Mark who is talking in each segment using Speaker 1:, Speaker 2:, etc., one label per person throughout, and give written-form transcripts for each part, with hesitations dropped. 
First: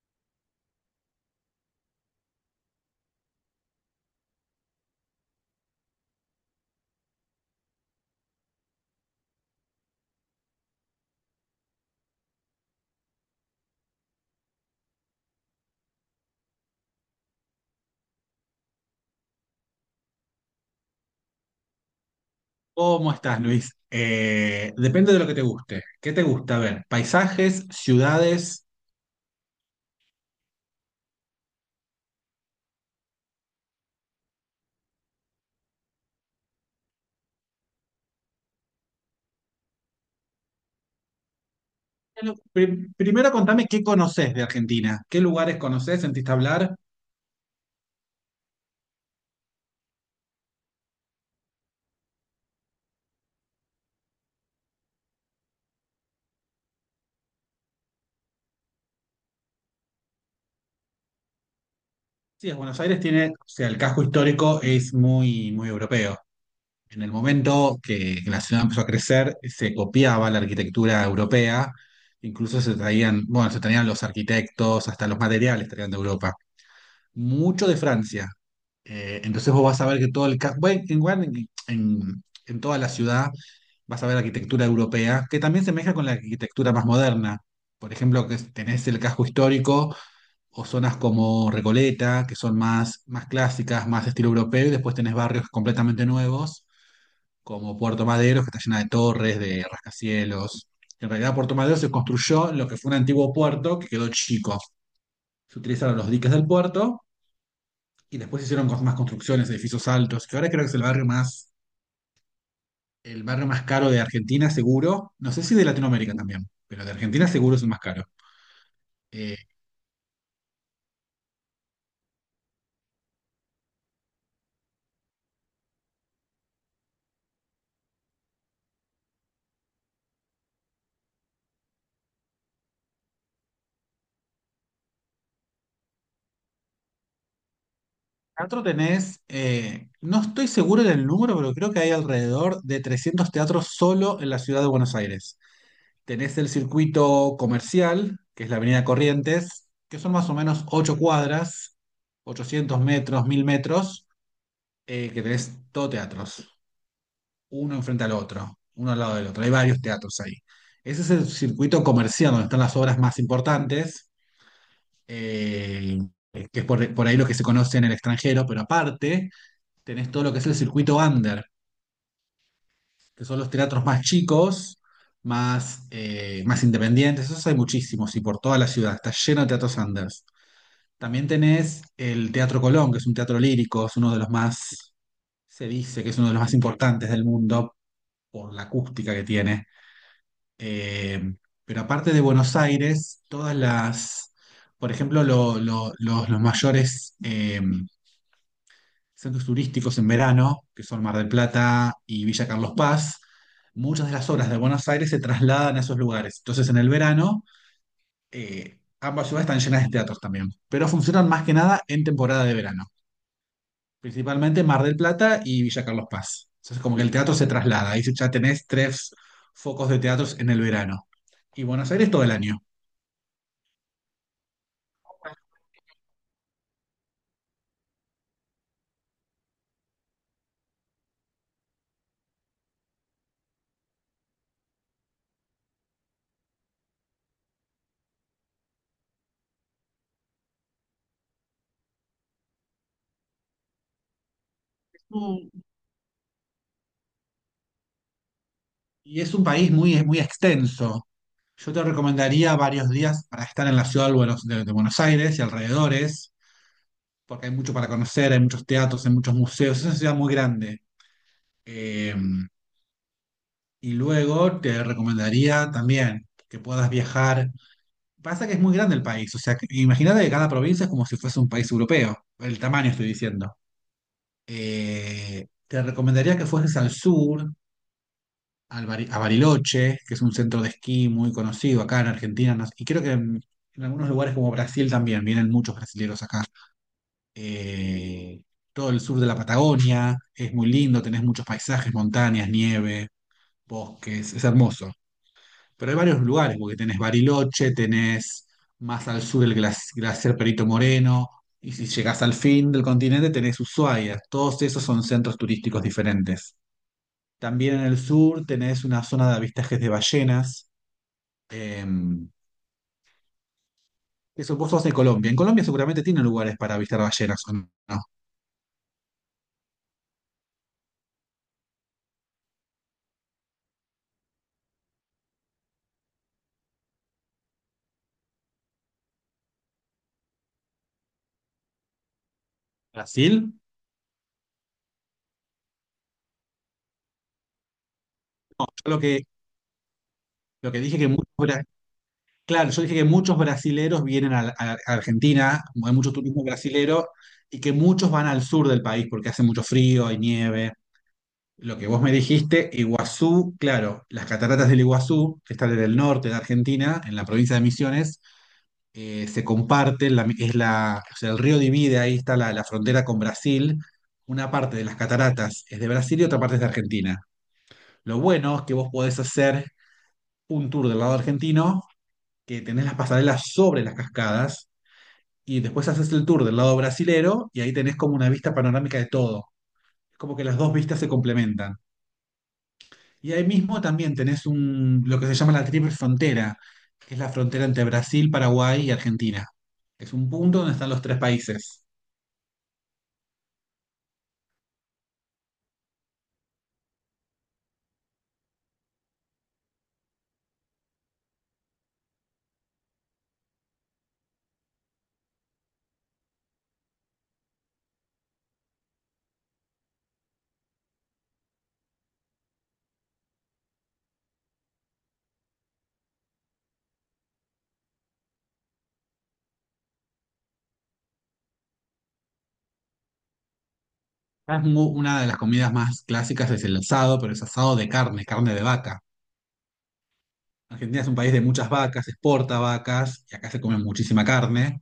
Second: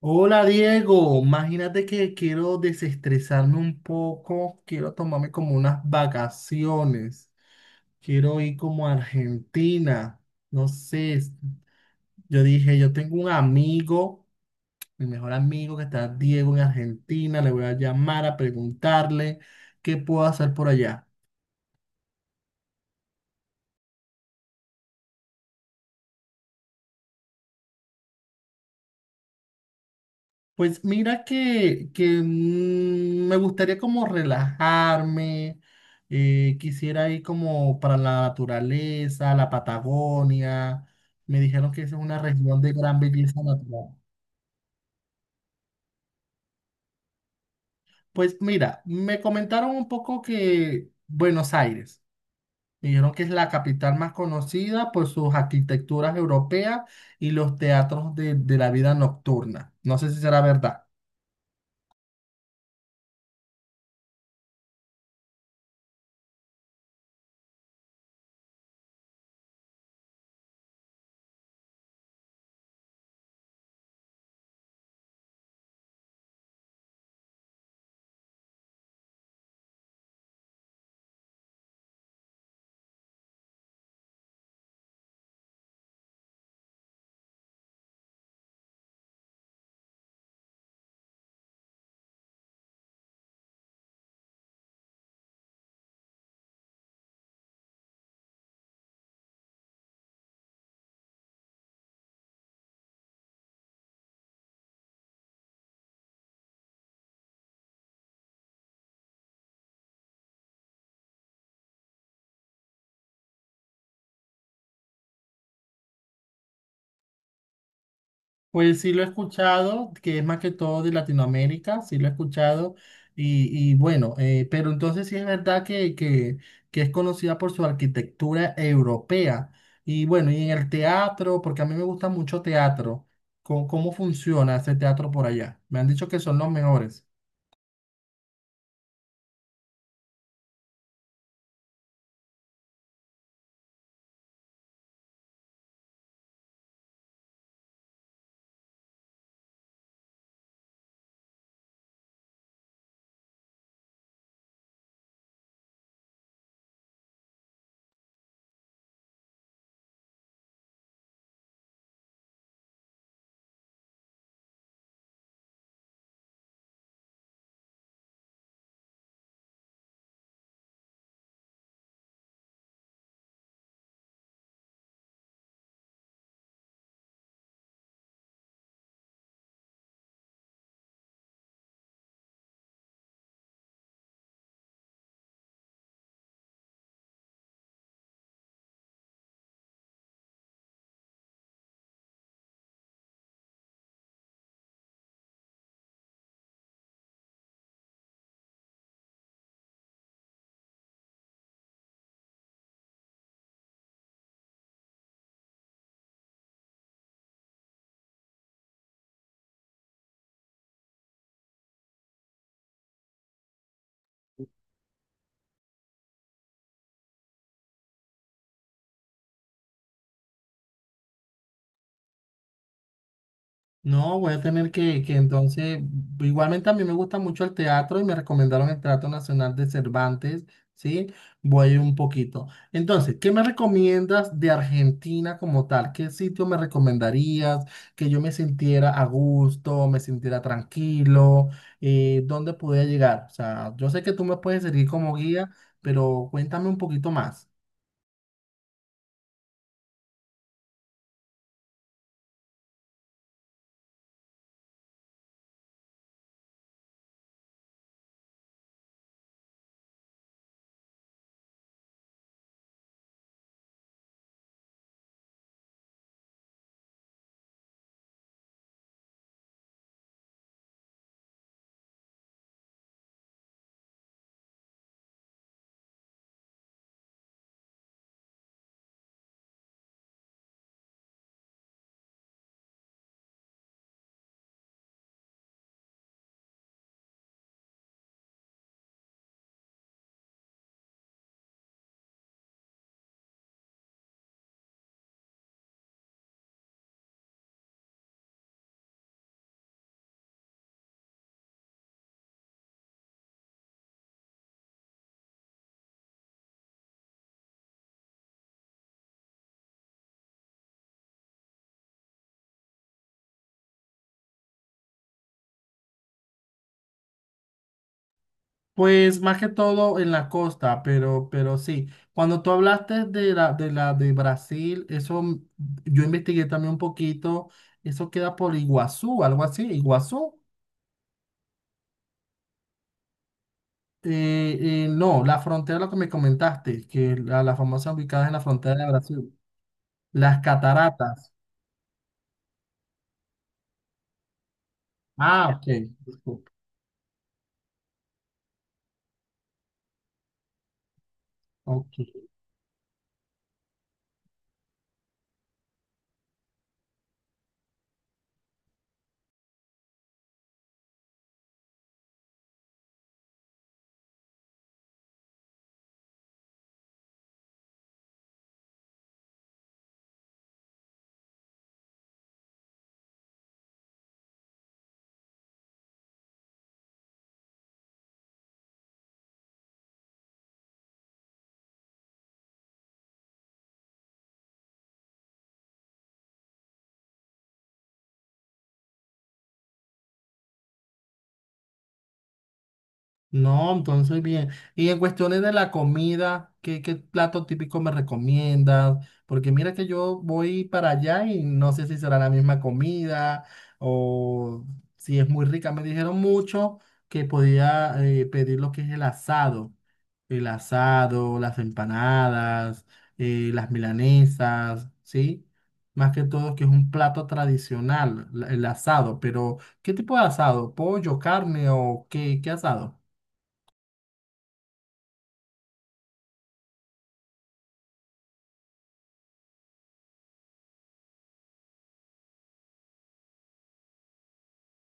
Speaker 1: Hola, Diego, imagínate que quiero desestresarme un poco, quiero tomarme como unas vacaciones, quiero ir como a Argentina, no sé, yo dije, yo tengo un amigo, mi mejor amigo que está Diego en Argentina, le voy a llamar a preguntarle qué puedo hacer por allá.
Speaker 2: ¿Cómo estás, Luis? Depende de lo que te guste. ¿Qué te gusta? A ver, paisajes, ciudades.
Speaker 1: Pues mira que me gustaría como relajarme, quisiera ir como para la naturaleza, la Patagonia. Me dijeron que esa es una
Speaker 2: Bueno,
Speaker 1: región de gran
Speaker 2: primero
Speaker 1: belleza
Speaker 2: contame qué
Speaker 1: natural.
Speaker 2: conoces de Argentina. ¿Qué lugares conoces? ¿Sentiste hablar?
Speaker 1: Pues mira, me comentaron un poco que Buenos Aires, me dijeron que es la capital más conocida por sus arquitecturas europeas y los teatros de la vida nocturna. No sé si será verdad.
Speaker 2: Sí, es Buenos Aires tiene, o sea, el casco histórico es muy, muy europeo. En el momento que la ciudad empezó a crecer, se copiaba la arquitectura europea. Incluso se traían los arquitectos, hasta los materiales traían de Europa, mucho de Francia. Entonces vos vas a ver que bueno, en toda la ciudad vas a ver arquitectura europea, que también se mezcla con la arquitectura más moderna. Por ejemplo, que tenés el casco histórico o zonas como Recoleta, que son más clásicas, más estilo europeo, y después tenés barrios completamente nuevos, como Puerto Madero, que está llena de torres, de rascacielos. En realidad, Puerto Madero se construyó en lo que fue un antiguo puerto que quedó chico. Se utilizaron los diques del puerto y después hicieron más construcciones, edificios altos, que ahora creo que es el barrio más caro de Argentina, seguro. No sé si de Latinoamérica también, pero de Argentina seguro es el más caro.
Speaker 1: Pues sí lo he
Speaker 2: Eh,
Speaker 1: escuchado, que es más que todo de Latinoamérica, sí lo he escuchado. Y, y bueno, pero entonces sí es verdad que es conocida por su arquitectura europea. Y bueno, y en el teatro, porque a mí me gusta mucho teatro, cómo funciona ese teatro por allá? Me han dicho que son los mejores.
Speaker 2: Teatro tenés, no estoy seguro del número, pero creo que hay alrededor de 300 teatros solo en la ciudad de Buenos Aires. Tenés el circuito comercial, que es la Avenida Corrientes, que son más o menos 8 cuadras, 800 metros, 1000 metros, que tenés todo teatros. Uno enfrente al otro, uno al lado del otro. Hay varios teatros ahí. Ese es el circuito comercial donde están las obras más importantes, eh, que es por ahí lo que se conoce en el extranjero, pero aparte tenés todo lo que es el circuito under, que son los teatros más chicos, más, más independientes. Esos hay muchísimos y por toda la ciudad. Está lleno de teatros unders. También tenés el Teatro Colón, que es un teatro lírico, es uno de los más, se dice que es uno de los más importantes del mundo por la acústica que tiene. Eh, pero aparte de Buenos Aires, todas las, por ejemplo, los mayores centros turísticos en verano, que son Mar del Plata y Villa Carlos Paz, muchas de las obras de Buenos Aires se trasladan a esos lugares. Entonces, en el verano, ambas ciudades están llenas de teatros también, pero funcionan más que nada en temporada de verano, principalmente Mar del Plata y Villa Carlos Paz. Entonces, como que el teatro se traslada, ahí ya tenés tres focos de teatros en el verano. Y Buenos Aires todo el año.
Speaker 1: No, voy a tener que entonces, igualmente a mí me gusta mucho el teatro y me recomendaron el Teatro Nacional de Cervantes, ¿sí? Voy un poquito. Entonces, ¿qué me recomiendas de Argentina como tal? ¿Qué sitio me recomendarías que yo me sintiera a gusto, me sintiera tranquilo? ¿Dónde pudiera llegar? O sea, yo sé que tú me puedes servir como guía,
Speaker 2: Mm,
Speaker 1: pero cuéntame un poquito más.
Speaker 2: Y es un país muy, muy extenso. Yo te recomendaría varios días para estar en la ciudad de Buenos Aires y alrededores, porque hay mucho para conocer, hay muchos teatros, hay muchos museos, es una ciudad muy grande. Eh, y luego te recomendaría también que puedas viajar. Pasa que es muy grande el país, o sea, imagínate que cada provincia es como si fuese un país europeo, el tamaño estoy diciendo. Te recomendaría que fueses al sur, a Bariloche, que es un centro de esquí muy conocido acá en Argentina, y creo que en algunos lugares como Brasil también, vienen muchos brasileros acá. Eh, Todo el sur de la Patagonia es muy lindo, tenés muchos paisajes, montañas, nieve, bosques, es hermoso. Pero hay varios lugares, porque tenés Bariloche, tenés más al sur el glaciar Perito Moreno, y si llegás al fin del continente tenés Ushuaia, todos esos son centros turísticos diferentes. También en el sur tenés una zona de avistajes de ballenas, eh, eso, vos sos de Colombia. En Colombia seguramente tienen lugares para avistar ballenas, ¿o no?
Speaker 1: Pues más que todo en la costa, pero sí. Cuando tú hablaste de la de Brasil, eso, mm, yo investigué también un poquito. Eso queda por Iguazú, algo así. Iguazú.
Speaker 2: ¿Brasil?
Speaker 1: No, la frontera, lo que me comentaste, que la famosa ubicada en la
Speaker 2: Yo
Speaker 1: frontera de Brasil. Las
Speaker 2: lo que dije
Speaker 1: cataratas.
Speaker 2: Claro, yo dije que muchos brasileros vienen a
Speaker 1: Ah,
Speaker 2: Argentina,
Speaker 1: ok,
Speaker 2: hay mucho turismo
Speaker 1: disculpa.
Speaker 2: brasilero, y que muchos van al sur del país porque hace mucho frío, hay nieve. Lo que vos me
Speaker 1: Ok.
Speaker 2: dijiste, Iguazú, claro, las cataratas del Iguazú, que están en el norte de Argentina, en la provincia de Misiones, se comparten, es la, o sea, el río divide, ahí está la frontera con Brasil, una parte de las cataratas es de Brasil y otra parte es de Argentina. Lo bueno es que vos podés hacer un tour del lado argentino, que tenés las pasarelas sobre las cascadas, y después haces el tour del lado brasilero y ahí tenés como una vista panorámica de todo. Es como que las dos vistas se complementan. Y ahí mismo también tenés un, lo que se llama la triple frontera, que es la frontera entre Brasil, Paraguay y Argentina. Es un punto donde están los tres países.
Speaker 1: No, entonces bien. Y en cuestiones de la comida, qué plato típico me recomiendas? Porque mira que yo voy para allá y no sé si será la misma comida o si es muy rica. Me dijeron mucho que podía, pedir lo que es el asado. El asado, las empanadas, las milanesas, ¿sí? Más que todo que es un plato tradicional, el asado. Pero, ¿qué tipo de asado? ¿Pollo, carne o qué asado?
Speaker 2: Una de las comidas más clásicas es el asado, pero es asado de carne, carne de vaca. Argentina es un país de muchas vacas, exporta vacas y acá se come muchísima carne.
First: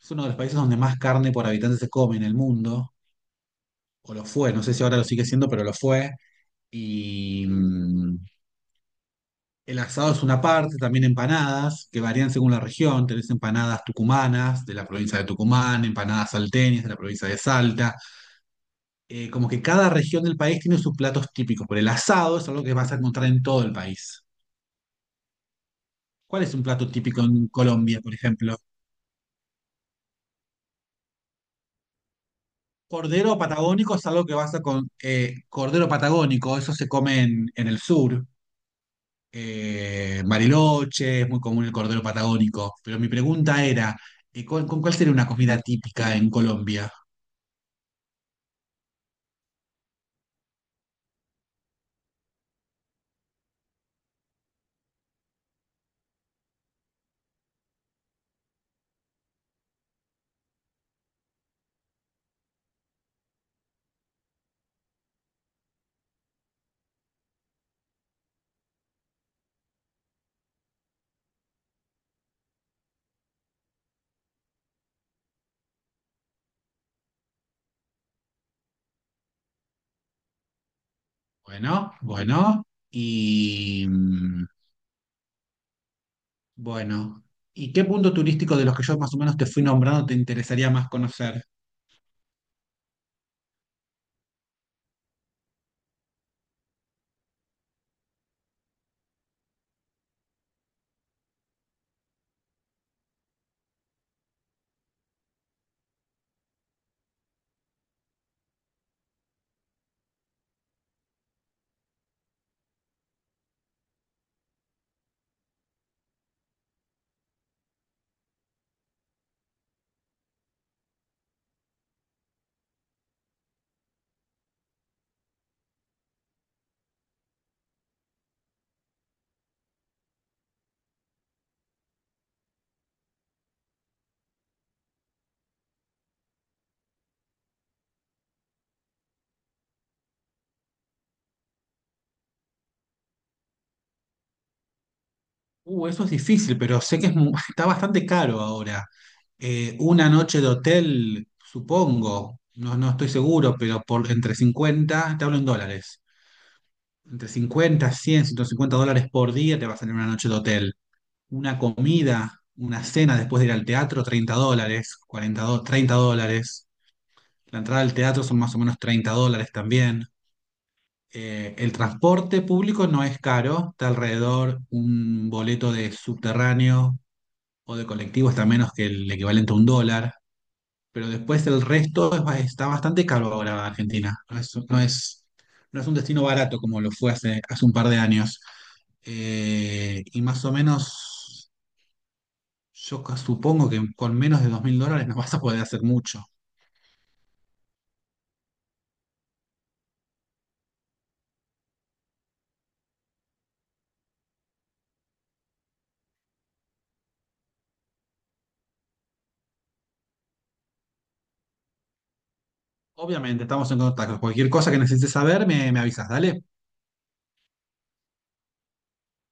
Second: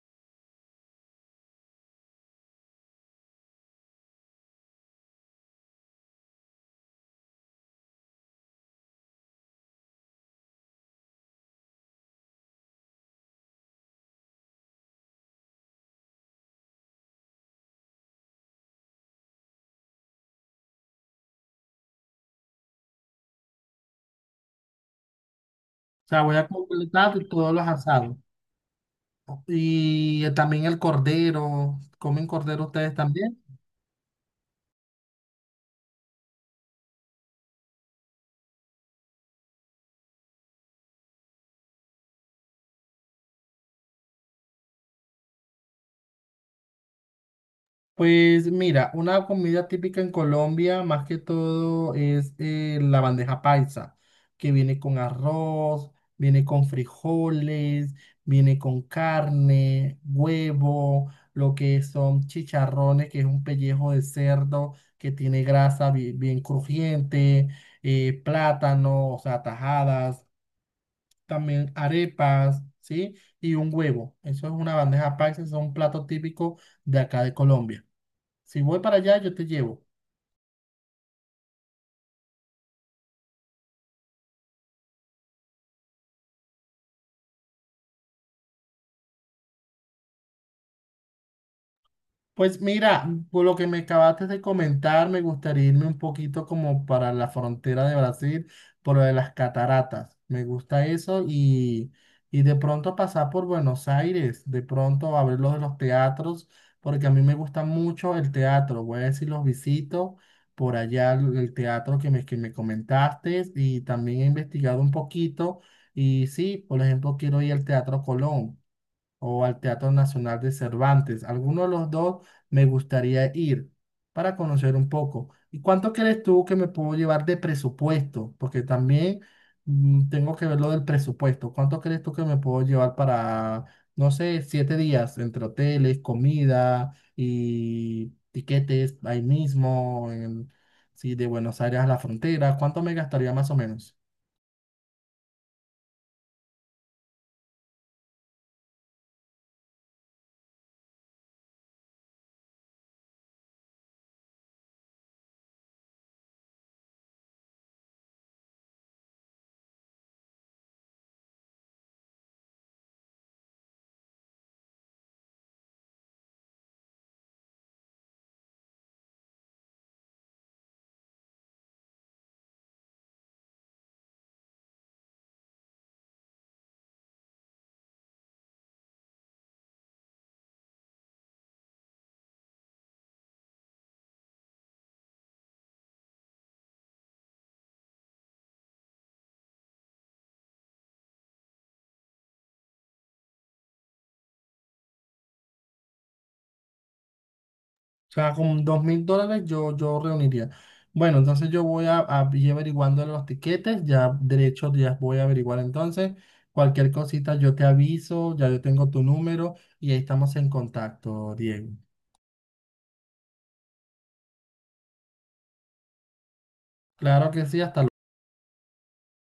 Speaker 2: Es uno de los países donde más carne por habitante se come en el mundo, o lo fue, no sé si ahora lo sigue siendo, pero lo fue. Y el asado es una parte, también empanadas, que varían según la región. Tenés empanadas tucumanas de la provincia de Tucumán, empanadas salteñas de la provincia de Salta. Como que cada región del país tiene sus platos típicos, pero el asado es algo que vas a encontrar en todo el país.
Speaker 1: O sea, voy
Speaker 2: ¿Cuál
Speaker 1: a
Speaker 2: es un plato
Speaker 1: completar
Speaker 2: típico en
Speaker 1: todos los
Speaker 2: Colombia, por
Speaker 1: asados.
Speaker 2: ejemplo?
Speaker 1: Y también el cordero. ¿Comen cordero ustedes
Speaker 2: Cordero
Speaker 1: también?
Speaker 2: patagónico es algo que vas a con cordero patagónico, eso se come en el sur. Bariloche, es muy común el cordero patagónico. Pero mi pregunta era, ¿con cuál sería una comida típica en Colombia?
Speaker 1: Pues mira, una comida típica en Colombia, más que todo, es, la bandeja paisa, que viene con arroz, viene con frijoles, viene con carne, huevo, lo que son chicharrones, que es un pellejo de cerdo que tiene grasa bien crujiente, plátano, o sea, tajadas. También arepas, ¿sí? Y un huevo. Eso es una bandeja paisa, eso es un plato típico de acá de Colombia. Si voy para allá, yo te llevo.
Speaker 2: Bueno, bueno, y bueno. ¿Y qué punto turístico de los que yo más o menos te fui nombrando te interesaría más conocer?
Speaker 1: Pues mira, por lo que me acabaste de comentar, me gustaría irme un poquito como para la frontera de Brasil, por lo de las cataratas. Me gusta eso y de pronto pasar por Buenos Aires, de pronto a ver lo de los teatros, porque a mí me gusta mucho el teatro. Voy a decir, los visito por allá, el teatro que me comentaste y también he investigado un poquito y sí, por ejemplo, quiero ir al Teatro Colón o al Teatro Nacional de Cervantes. Alguno de los dos me gustaría ir para conocer un poco. ¿Y cuánto crees tú que me puedo llevar de presupuesto? Porque también, mm, tengo que ver lo del presupuesto. ¿Cuánto crees tú que me puedo llevar para, no sé, 7 días entre hoteles, comida y tiquetes ahí mismo, sí, de Buenos Aires a la frontera? ¿Cuánto me gastaría más o menos?
Speaker 2: Eso es difícil, pero sé que es está bastante caro ahora. Una noche de hotel, supongo, no, no estoy seguro, pero por entre 50 te hablo en dólares, entre 50, 100, 150 dólares por día te va a salir una noche de hotel. Una comida, una cena después de ir al teatro, 30 dólares, 30 dólares. La entrada al teatro son más o menos 30 dólares también. El transporte público no es caro, está alrededor un boleto de subterráneo o de colectivo está menos que el equivalente a 1 dólar, pero después el resto es está bastante caro ahora Argentina. No es un destino barato como lo fue hace un par de años. Y más o menos, supongo que con menos de 2000 dólares no vas a poder hacer mucho.
Speaker 1: O sea, con $2,000 yo, yo reuniría. Bueno, entonces yo voy a ir averiguando los tiquetes, ya derechos ya voy a averiguar entonces. Cualquier cosita yo te aviso, ya yo tengo tu número y ahí estamos en contacto, Diego.
Speaker 2: Obviamente, estamos en contacto. Cualquier cosa que necesites saber, me avisas, dale.
Speaker 1: Claro que sí, hasta luego.